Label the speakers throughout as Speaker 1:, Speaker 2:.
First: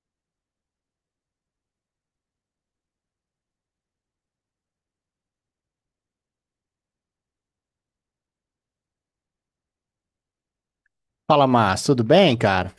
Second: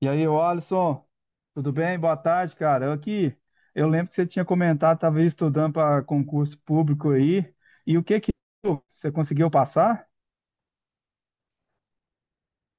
Speaker 1: E aí, ô Alisson, tudo bem? Boa tarde, cara. Eu aqui, eu lembro que você tinha comentado, estava estudando para concurso público aí. E o que que você conseguiu passar?
Speaker 2: Fala, Márcio, tudo bem, cara?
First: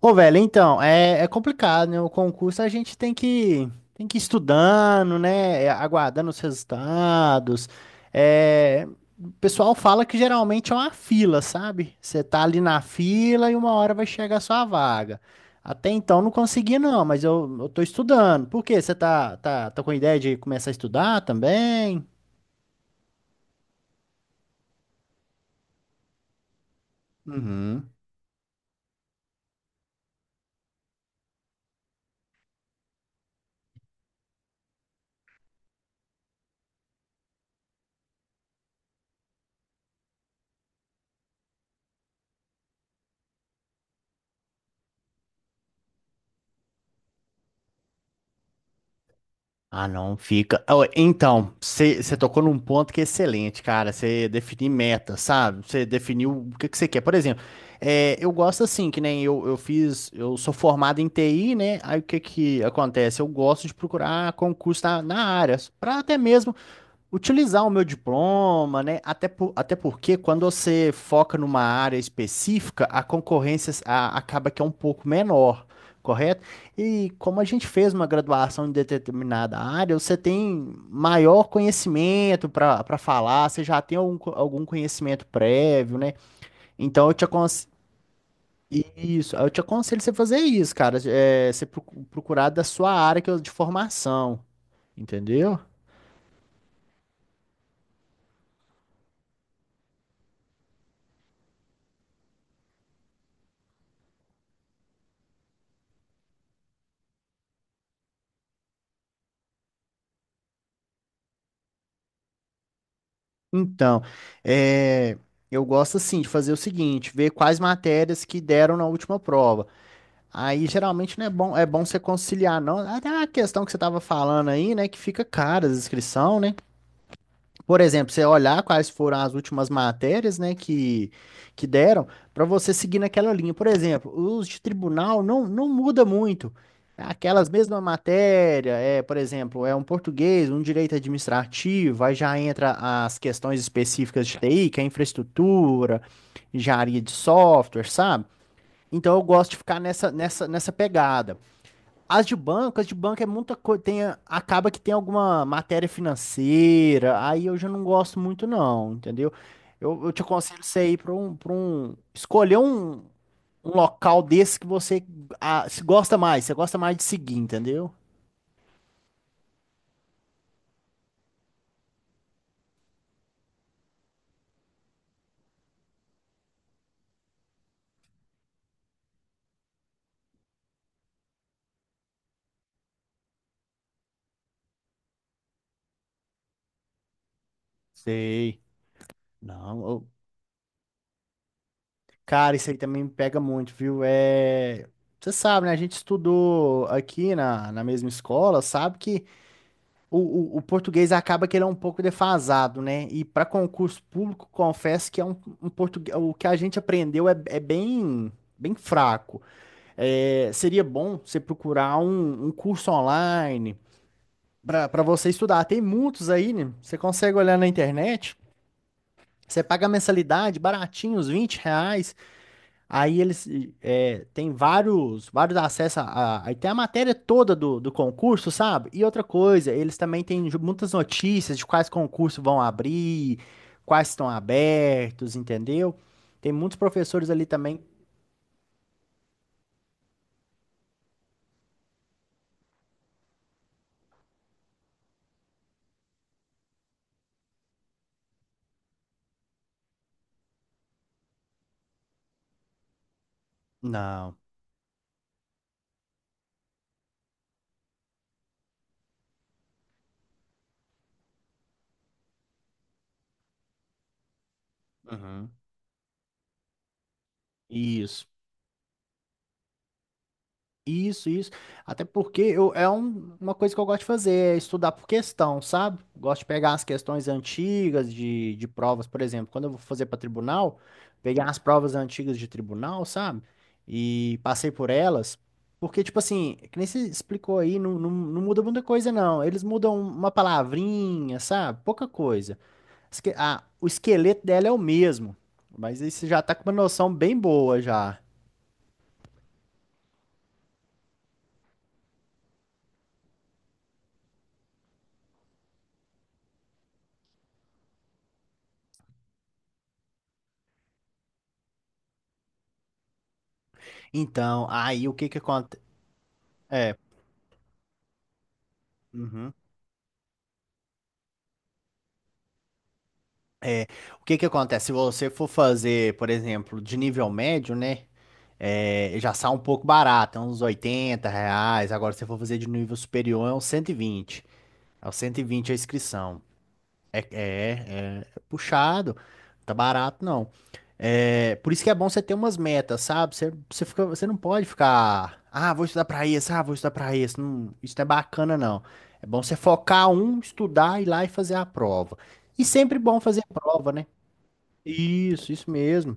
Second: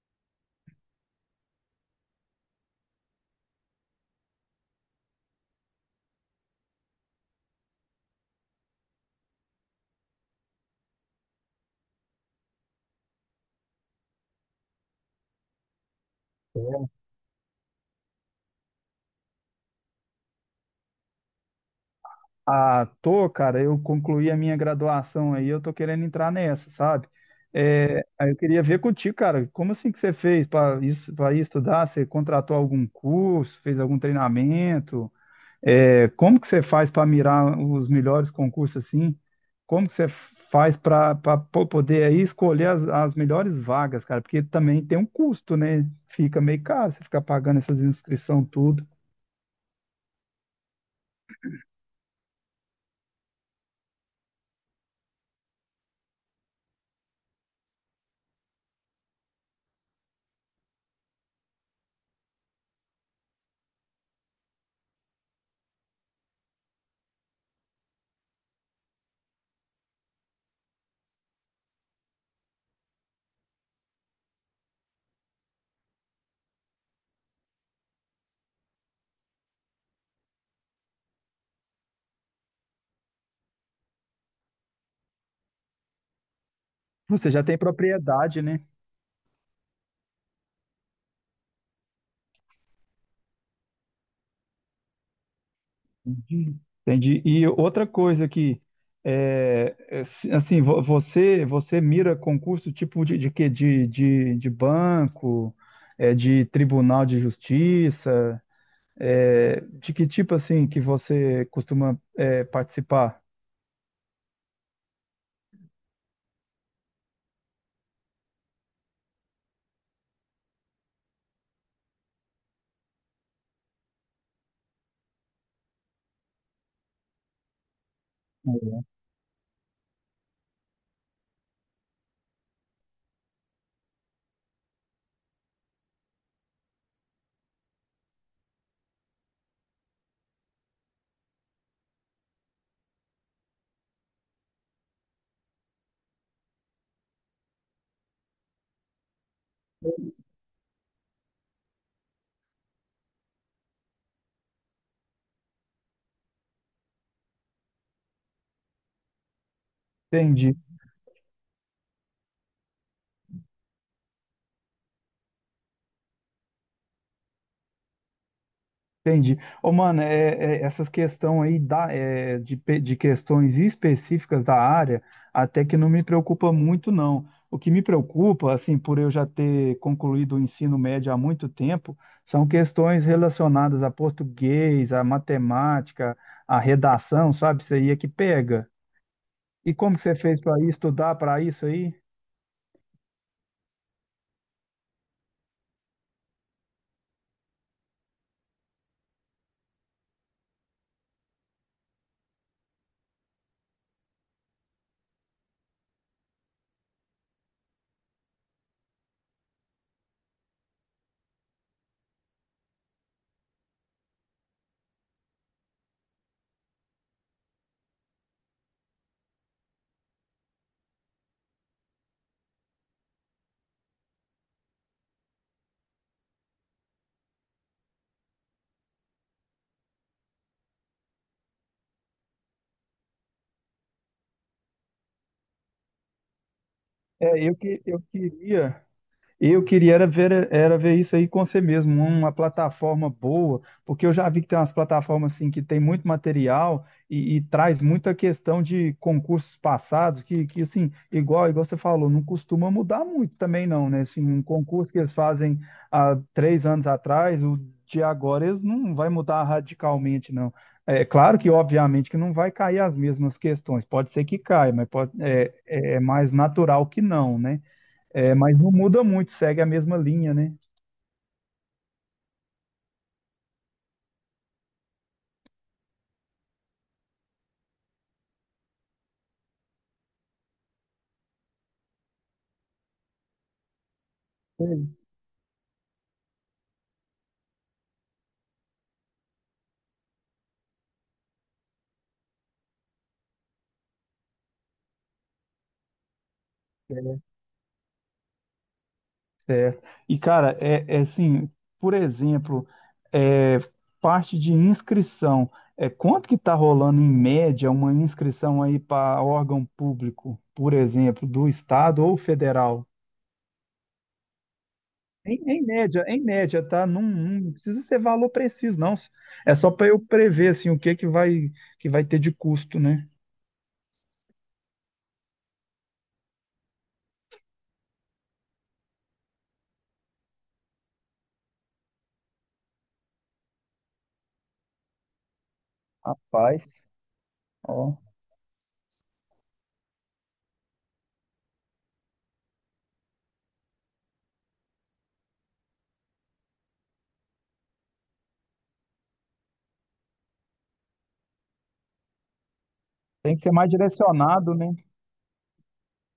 Speaker 2: Ô, velho, então, é complicado, né? O concurso a gente tem que ir estudando, né? Aguardando os resultados. É, o pessoal fala que geralmente é uma fila, sabe? Você tá ali na fila e uma hora vai chegar a sua vaga. Até então não consegui, não, mas eu tô estudando. Por quê? Você tá com ideia de começar a estudar também?
Speaker 1: Ah, tô, cara. Eu concluí a minha graduação aí, eu tô querendo entrar nessa, sabe?
Speaker 2: Uhum.
Speaker 1: Aí eu queria ver contigo, cara. Como assim que você fez para isso, para estudar? Você contratou algum curso, fez algum treinamento? É, como que você faz para mirar os melhores concursos assim? Como que você faz para poder aí escolher as melhores vagas, cara? Porque também tem um custo, né? Fica meio caro você ficar pagando essas inscrições tudo.
Speaker 2: Ah, não fica. Ó, então, você tocou num ponto que é excelente, cara. Você definir meta, sabe? Você definiu o que que você quer. Por exemplo, eu gosto assim, que nem eu, eu sou formado em TI, né? Aí o que que acontece? Eu gosto de procurar concurso na área, para até mesmo utilizar o meu diploma, né? Até porque quando você foca numa área específica, a acaba que é um pouco menor, correto? E como a gente fez uma graduação em determinada área, você tem maior conhecimento para falar, você já tem algum conhecimento prévio, né? Então eu te
Speaker 1: Você já tem
Speaker 2: aconselho.
Speaker 1: propriedade, né?
Speaker 2: Isso, eu te aconselho você fazer isso, cara. É, você procurar da sua área que é de formação, entendeu?
Speaker 1: Entendi. Entendi. E outra coisa que, você mira concurso tipo de quê? De banco, é, de tribunal de justiça. É, de que tipo assim que você costuma participar?
Speaker 2: Então, é, eu gosto assim de fazer o seguinte, ver quais matérias que deram na última prova. Aí geralmente não é bom, é bom você conciliar, não. Até a questão que você estava falando aí, né, que fica cara a inscrição, né? Por exemplo, você olhar
Speaker 1: Uhum.
Speaker 2: quais foram as últimas matérias, né, que deram, para você seguir naquela linha. Por exemplo, os de tribunal não muda muito. Aquelas mesmas matérias, é, por exemplo, é um português, um direito administrativo, aí já entra as questões específicas de TI, que é infraestrutura, engenharia de software, sabe? Então eu gosto de ficar nessa pegada. As de banco é muita coisa, acaba que tem alguma matéria financeira, aí eu já não gosto muito não, entendeu? Eu te
Speaker 1: Entendi,
Speaker 2: aconselho você ir escolher um, um local desse que você ah, se gosta mais, você gosta mais de seguir, entendeu?
Speaker 1: entendi. Ô, mano, essas questões aí da, é, de, pe- de questões específicas da área, até que não me preocupa muito, não. O que me preocupa, assim, por eu já ter concluído o ensino médio há muito tempo, são questões relacionadas a português, a matemática, a redação, sabe? Isso aí é que
Speaker 2: Sei.
Speaker 1: pega. E
Speaker 2: Não,
Speaker 1: como que
Speaker 2: eu-
Speaker 1: você fez para estudar para isso aí?
Speaker 2: cara, isso aí também me pega muito, viu? É, você sabe, né? A gente estudou aqui na mesma escola, sabe que o português acaba que ele é um pouco defasado, né? E para concurso público, confesso que é um, um português, o que a gente aprendeu é bem, bem fraco. É, seria bom você procurar um, um curso online para você estudar. Tem muitos aí, né? Você consegue olhar na internet, você paga a mensalidade baratinho, uns R$ 20. Aí eles tem vários acessos aí tem a matéria toda do concurso, sabe? E outra coisa, eles também muitas notícias de quais concursos vão abrir, quais estão abertos, entendeu? Tem muitos professores
Speaker 1: É,
Speaker 2: ali
Speaker 1: eu
Speaker 2: também.
Speaker 1: que eu queria. Eu queria era ver isso aí com você mesmo, uma plataforma boa, porque eu já vi que tem umas plataformas assim que tem muito material e traz muita questão de concursos passados, que assim, igual, igual você falou, não costuma mudar muito também não, né? Assim,
Speaker 2: Não.
Speaker 1: um concurso que eles fazem há três anos atrás, o de agora eles não vai mudar radicalmente, não. É claro que, obviamente, que não vai cair as mesmas questões, pode ser que caia, mas pode,
Speaker 2: Uhum.
Speaker 1: é mais natural que não, né?
Speaker 2: Isso.
Speaker 1: É, mas não muda muito, segue a mesma linha, né?
Speaker 2: Isso, isso. Até porque uma coisa que eu gosto de fazer, é estudar por questão, sabe? Gosto de pegar as questões antigas de provas, por exemplo, quando eu vou fazer para tribunal, pegar as provas antigas de tribunal, sabe? E passei
Speaker 1: Sei.
Speaker 2: por elas. Porque, tipo assim, que nem você explicou aí, não muda muita coisa, não. Eles mudam uma palavrinha, sabe? Pouca coisa. O esqueleto dela é o mesmo. Mas aí você já tá com uma noção
Speaker 1: É,
Speaker 2: bem boa já.
Speaker 1: certo. E, cara, é assim, por exemplo, é, parte de inscrição. É, quanto que está rolando em média uma inscrição aí para órgão público, por exemplo, do estado ou federal?
Speaker 2: Então, aí o que que
Speaker 1: Em
Speaker 2: acontece?
Speaker 1: média, em média, tá? Não, não precisa ser valor preciso, não.
Speaker 2: Uhum.
Speaker 1: É só para eu prever assim o que que vai ter de custo, né?
Speaker 2: É, o que que acontece? Se você for fazer, por exemplo, de nível médio, né? É, já sai um pouco barato, é uns R$ 80. Agora, se você for fazer de nível superior, é uns 120. É uns 120 a inscrição.
Speaker 1: Rapaz,
Speaker 2: É,
Speaker 1: ó,
Speaker 2: é, é puxado, tá barato não. É, por isso que é bom você ter umas metas, sabe? Você fica, você não pode ficar, ah, vou estudar pra isso, ah, vou estudar pra isso. Não, isso não é bacana, não. É bom você focar um, estudar, ir lá e fazer a prova. E sempre bom
Speaker 1: tem que
Speaker 2: fazer
Speaker 1: ser mais
Speaker 2: prova, né?
Speaker 1: direcionado, né?
Speaker 2: Isso mesmo.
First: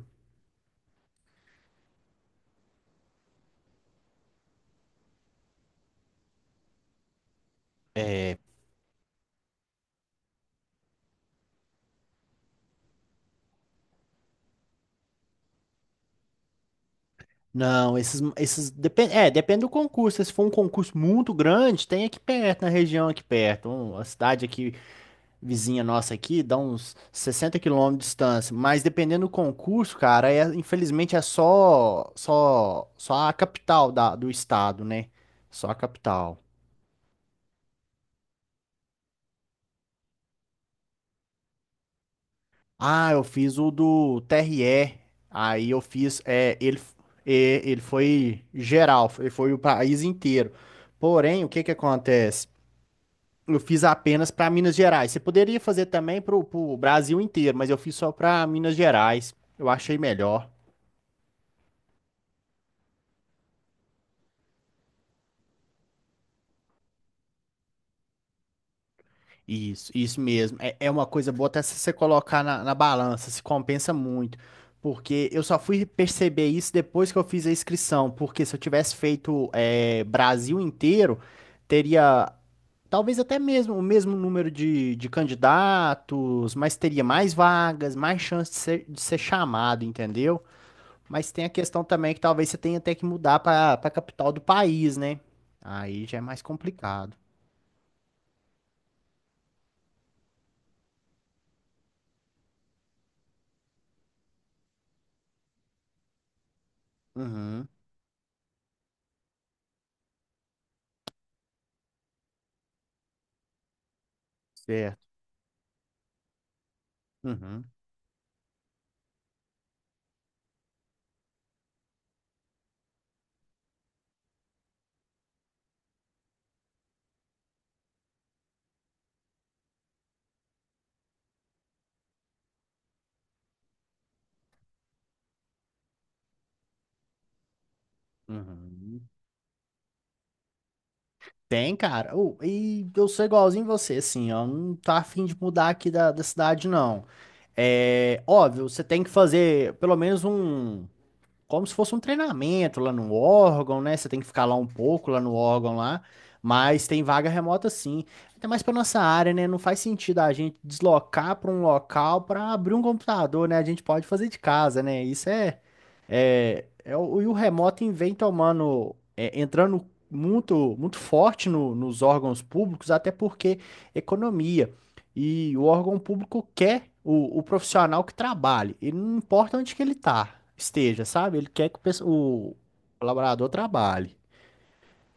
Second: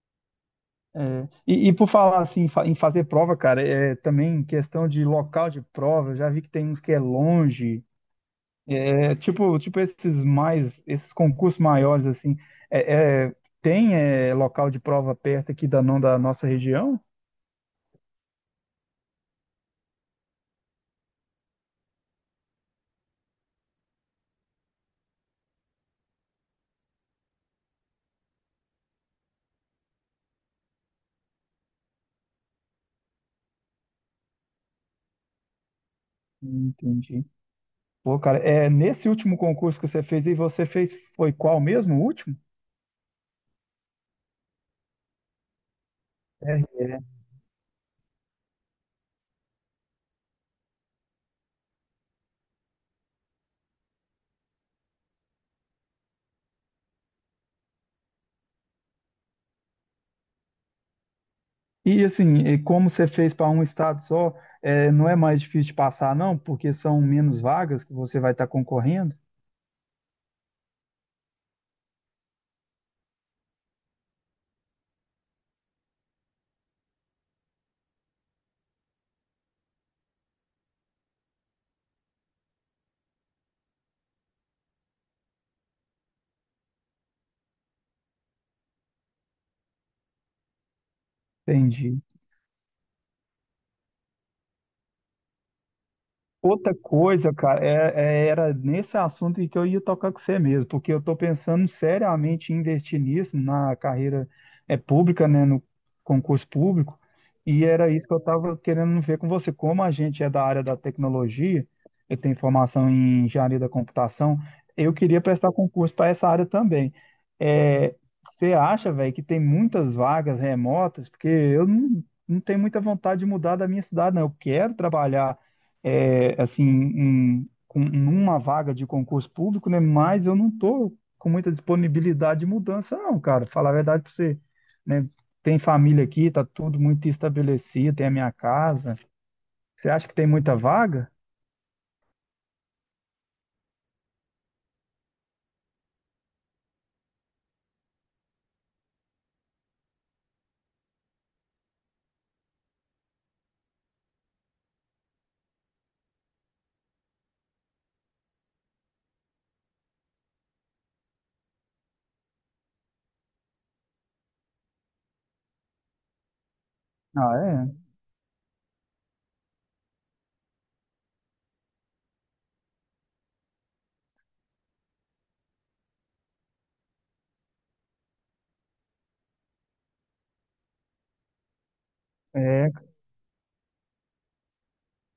Speaker 1: É, e por falar assim em em fazer prova, cara, é também questão de local de prova. Eu já vi que tem uns que é longe, é tipo, tipo esses mais, esses concursos maiores assim. É, é, tem é, local de prova perto aqui da não da nossa região?
Speaker 2: Não, esses depende, é, depende do concurso. Se for um concurso muito grande, tem aqui perto, na região aqui perto, uma cidade aqui vizinha nossa aqui, dá uns 60 quilômetros de distância, mas dependendo do concurso, cara, é, infelizmente é só a capital da, do estado, né? Só a capital.
Speaker 1: Entendi. Pô, cara, é nesse último concurso que você fez e você fez foi qual mesmo? O último?
Speaker 2: Ah, eu fiz o do TRE, aí eu fiz,
Speaker 1: É,
Speaker 2: é, ele foi geral, foi o país inteiro. Porém, o que que acontece? Eu fiz apenas para Minas Gerais. Você poderia fazer também para o Brasil inteiro, mas eu fiz só para Minas Gerais. Eu achei melhor.
Speaker 1: e assim, e como você fez para um estado só, é, não é mais difícil de passar, não, porque são menos vagas que você vai estar concorrendo.
Speaker 2: Isso mesmo. É, é uma coisa boa até se você colocar na balança, se compensa muito. Porque eu só fui perceber isso depois que eu fiz a inscrição. Porque se eu tivesse feito é, Brasil inteiro, teria talvez até mesmo o mesmo número de candidatos, mas teria mais vagas, mais chance de ser chamado, entendeu? Mas tem a questão
Speaker 1: Entendi.
Speaker 2: também que talvez você tenha até que mudar para a capital do país, né? Aí já é mais
Speaker 1: Outra
Speaker 2: complicado.
Speaker 1: coisa, cara, era nesse assunto em que eu ia tocar com você mesmo, porque eu estou pensando seriamente em investir nisso, na carreira pública, né, no concurso público, e
Speaker 2: Uhum,
Speaker 1: era isso que eu estava querendo ver com você. Como a gente é da área da tecnologia, eu tenho formação em engenharia da computação, eu
Speaker 2: certo.
Speaker 1: queria prestar concurso para essa área também.
Speaker 2: Uhum.
Speaker 1: É, você acha, velho, que tem muitas vagas remotas? Porque eu não, não tenho muita vontade de mudar da minha cidade, não. Eu quero trabalhar numa vaga de concurso público, né? Mas eu não tô com muita disponibilidade de mudança, não, cara. Falar a verdade para você, né? Tem família aqui, tá tudo muito estabelecido, tem a minha casa.
Speaker 2: Uhum.
Speaker 1: Você acha que tem muita vaga?
Speaker 2: Tem, cara. Ô, e eu sou igualzinho você, assim, ó. Não tô afim de mudar aqui da cidade, não. É óbvio, você tem que fazer pelo menos um. Como se fosse um treinamento lá no órgão, né? Você tem que ficar lá um pouco, lá no órgão lá. Mas tem vaga remota sim. Até mais pra nossa área, né? Não faz sentido a gente deslocar pra um local pra abrir um computador, né? A gente pode fazer de casa, né? Isso é. E o
Speaker 1: Ah,
Speaker 2: remoto vem tomando, é, entrando muito forte nos órgãos públicos, até porque economia. E o órgão público quer o profissional que trabalhe. Ele não importa onde que ele esteja, sabe? Ele quer que o
Speaker 1: é? É,
Speaker 2: colaborador trabalhe.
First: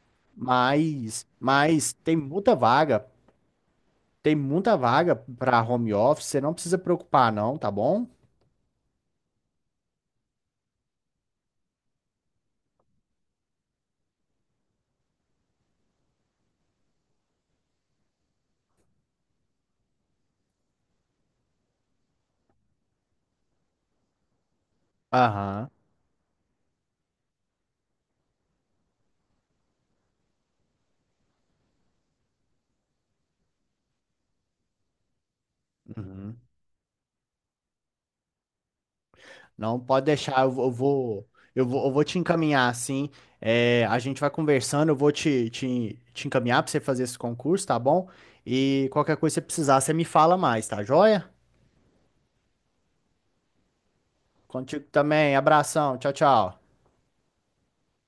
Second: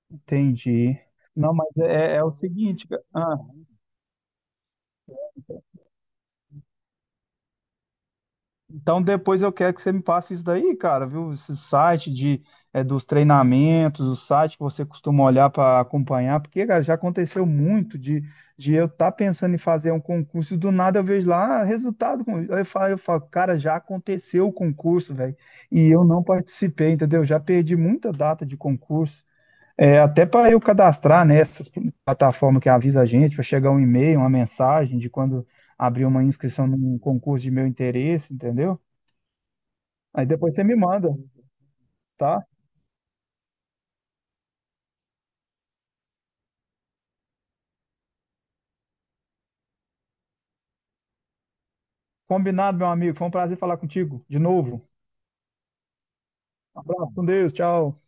Speaker 1: entendi. Não, mas
Speaker 2: Mas
Speaker 1: é o seguinte, cara.
Speaker 2: tem muita vaga para home office, você não precisa preocupar não, tá bom?
Speaker 1: Então depois eu quero que você me passe isso daí, cara, viu? Esse site de, dos treinamentos, o site que você costuma olhar para acompanhar, porque, cara, já aconteceu muito de eu estar pensando em fazer um concurso e do nada eu vejo lá ah, resultado. Com- eu falo, cara, já aconteceu o concurso, velho,
Speaker 2: Aham.
Speaker 1: e eu não participei, entendeu? Já perdi muita data de concurso. É, até para eu cadastrar nessas plataformas que avisa a gente, para chegar um e-mail, uma mensagem de quando abrir uma
Speaker 2: Uhum.
Speaker 1: inscrição num concurso de meu interesse, entendeu?
Speaker 2: Não, pode
Speaker 1: Aí
Speaker 2: deixar,
Speaker 1: depois você me manda,
Speaker 2: eu vou te
Speaker 1: tá?
Speaker 2: encaminhar assim. É, a gente vai conversando, eu vou te encaminhar para você fazer esse concurso, tá bom? E qualquer coisa que você precisar, você me fala mais, tá joia?
Speaker 1: Combinado, meu amigo. Foi um prazer falar contigo de novo.
Speaker 2: Contigo também, abração, tchau, tchau.
Speaker 1: Abraço, com Deus, tchau.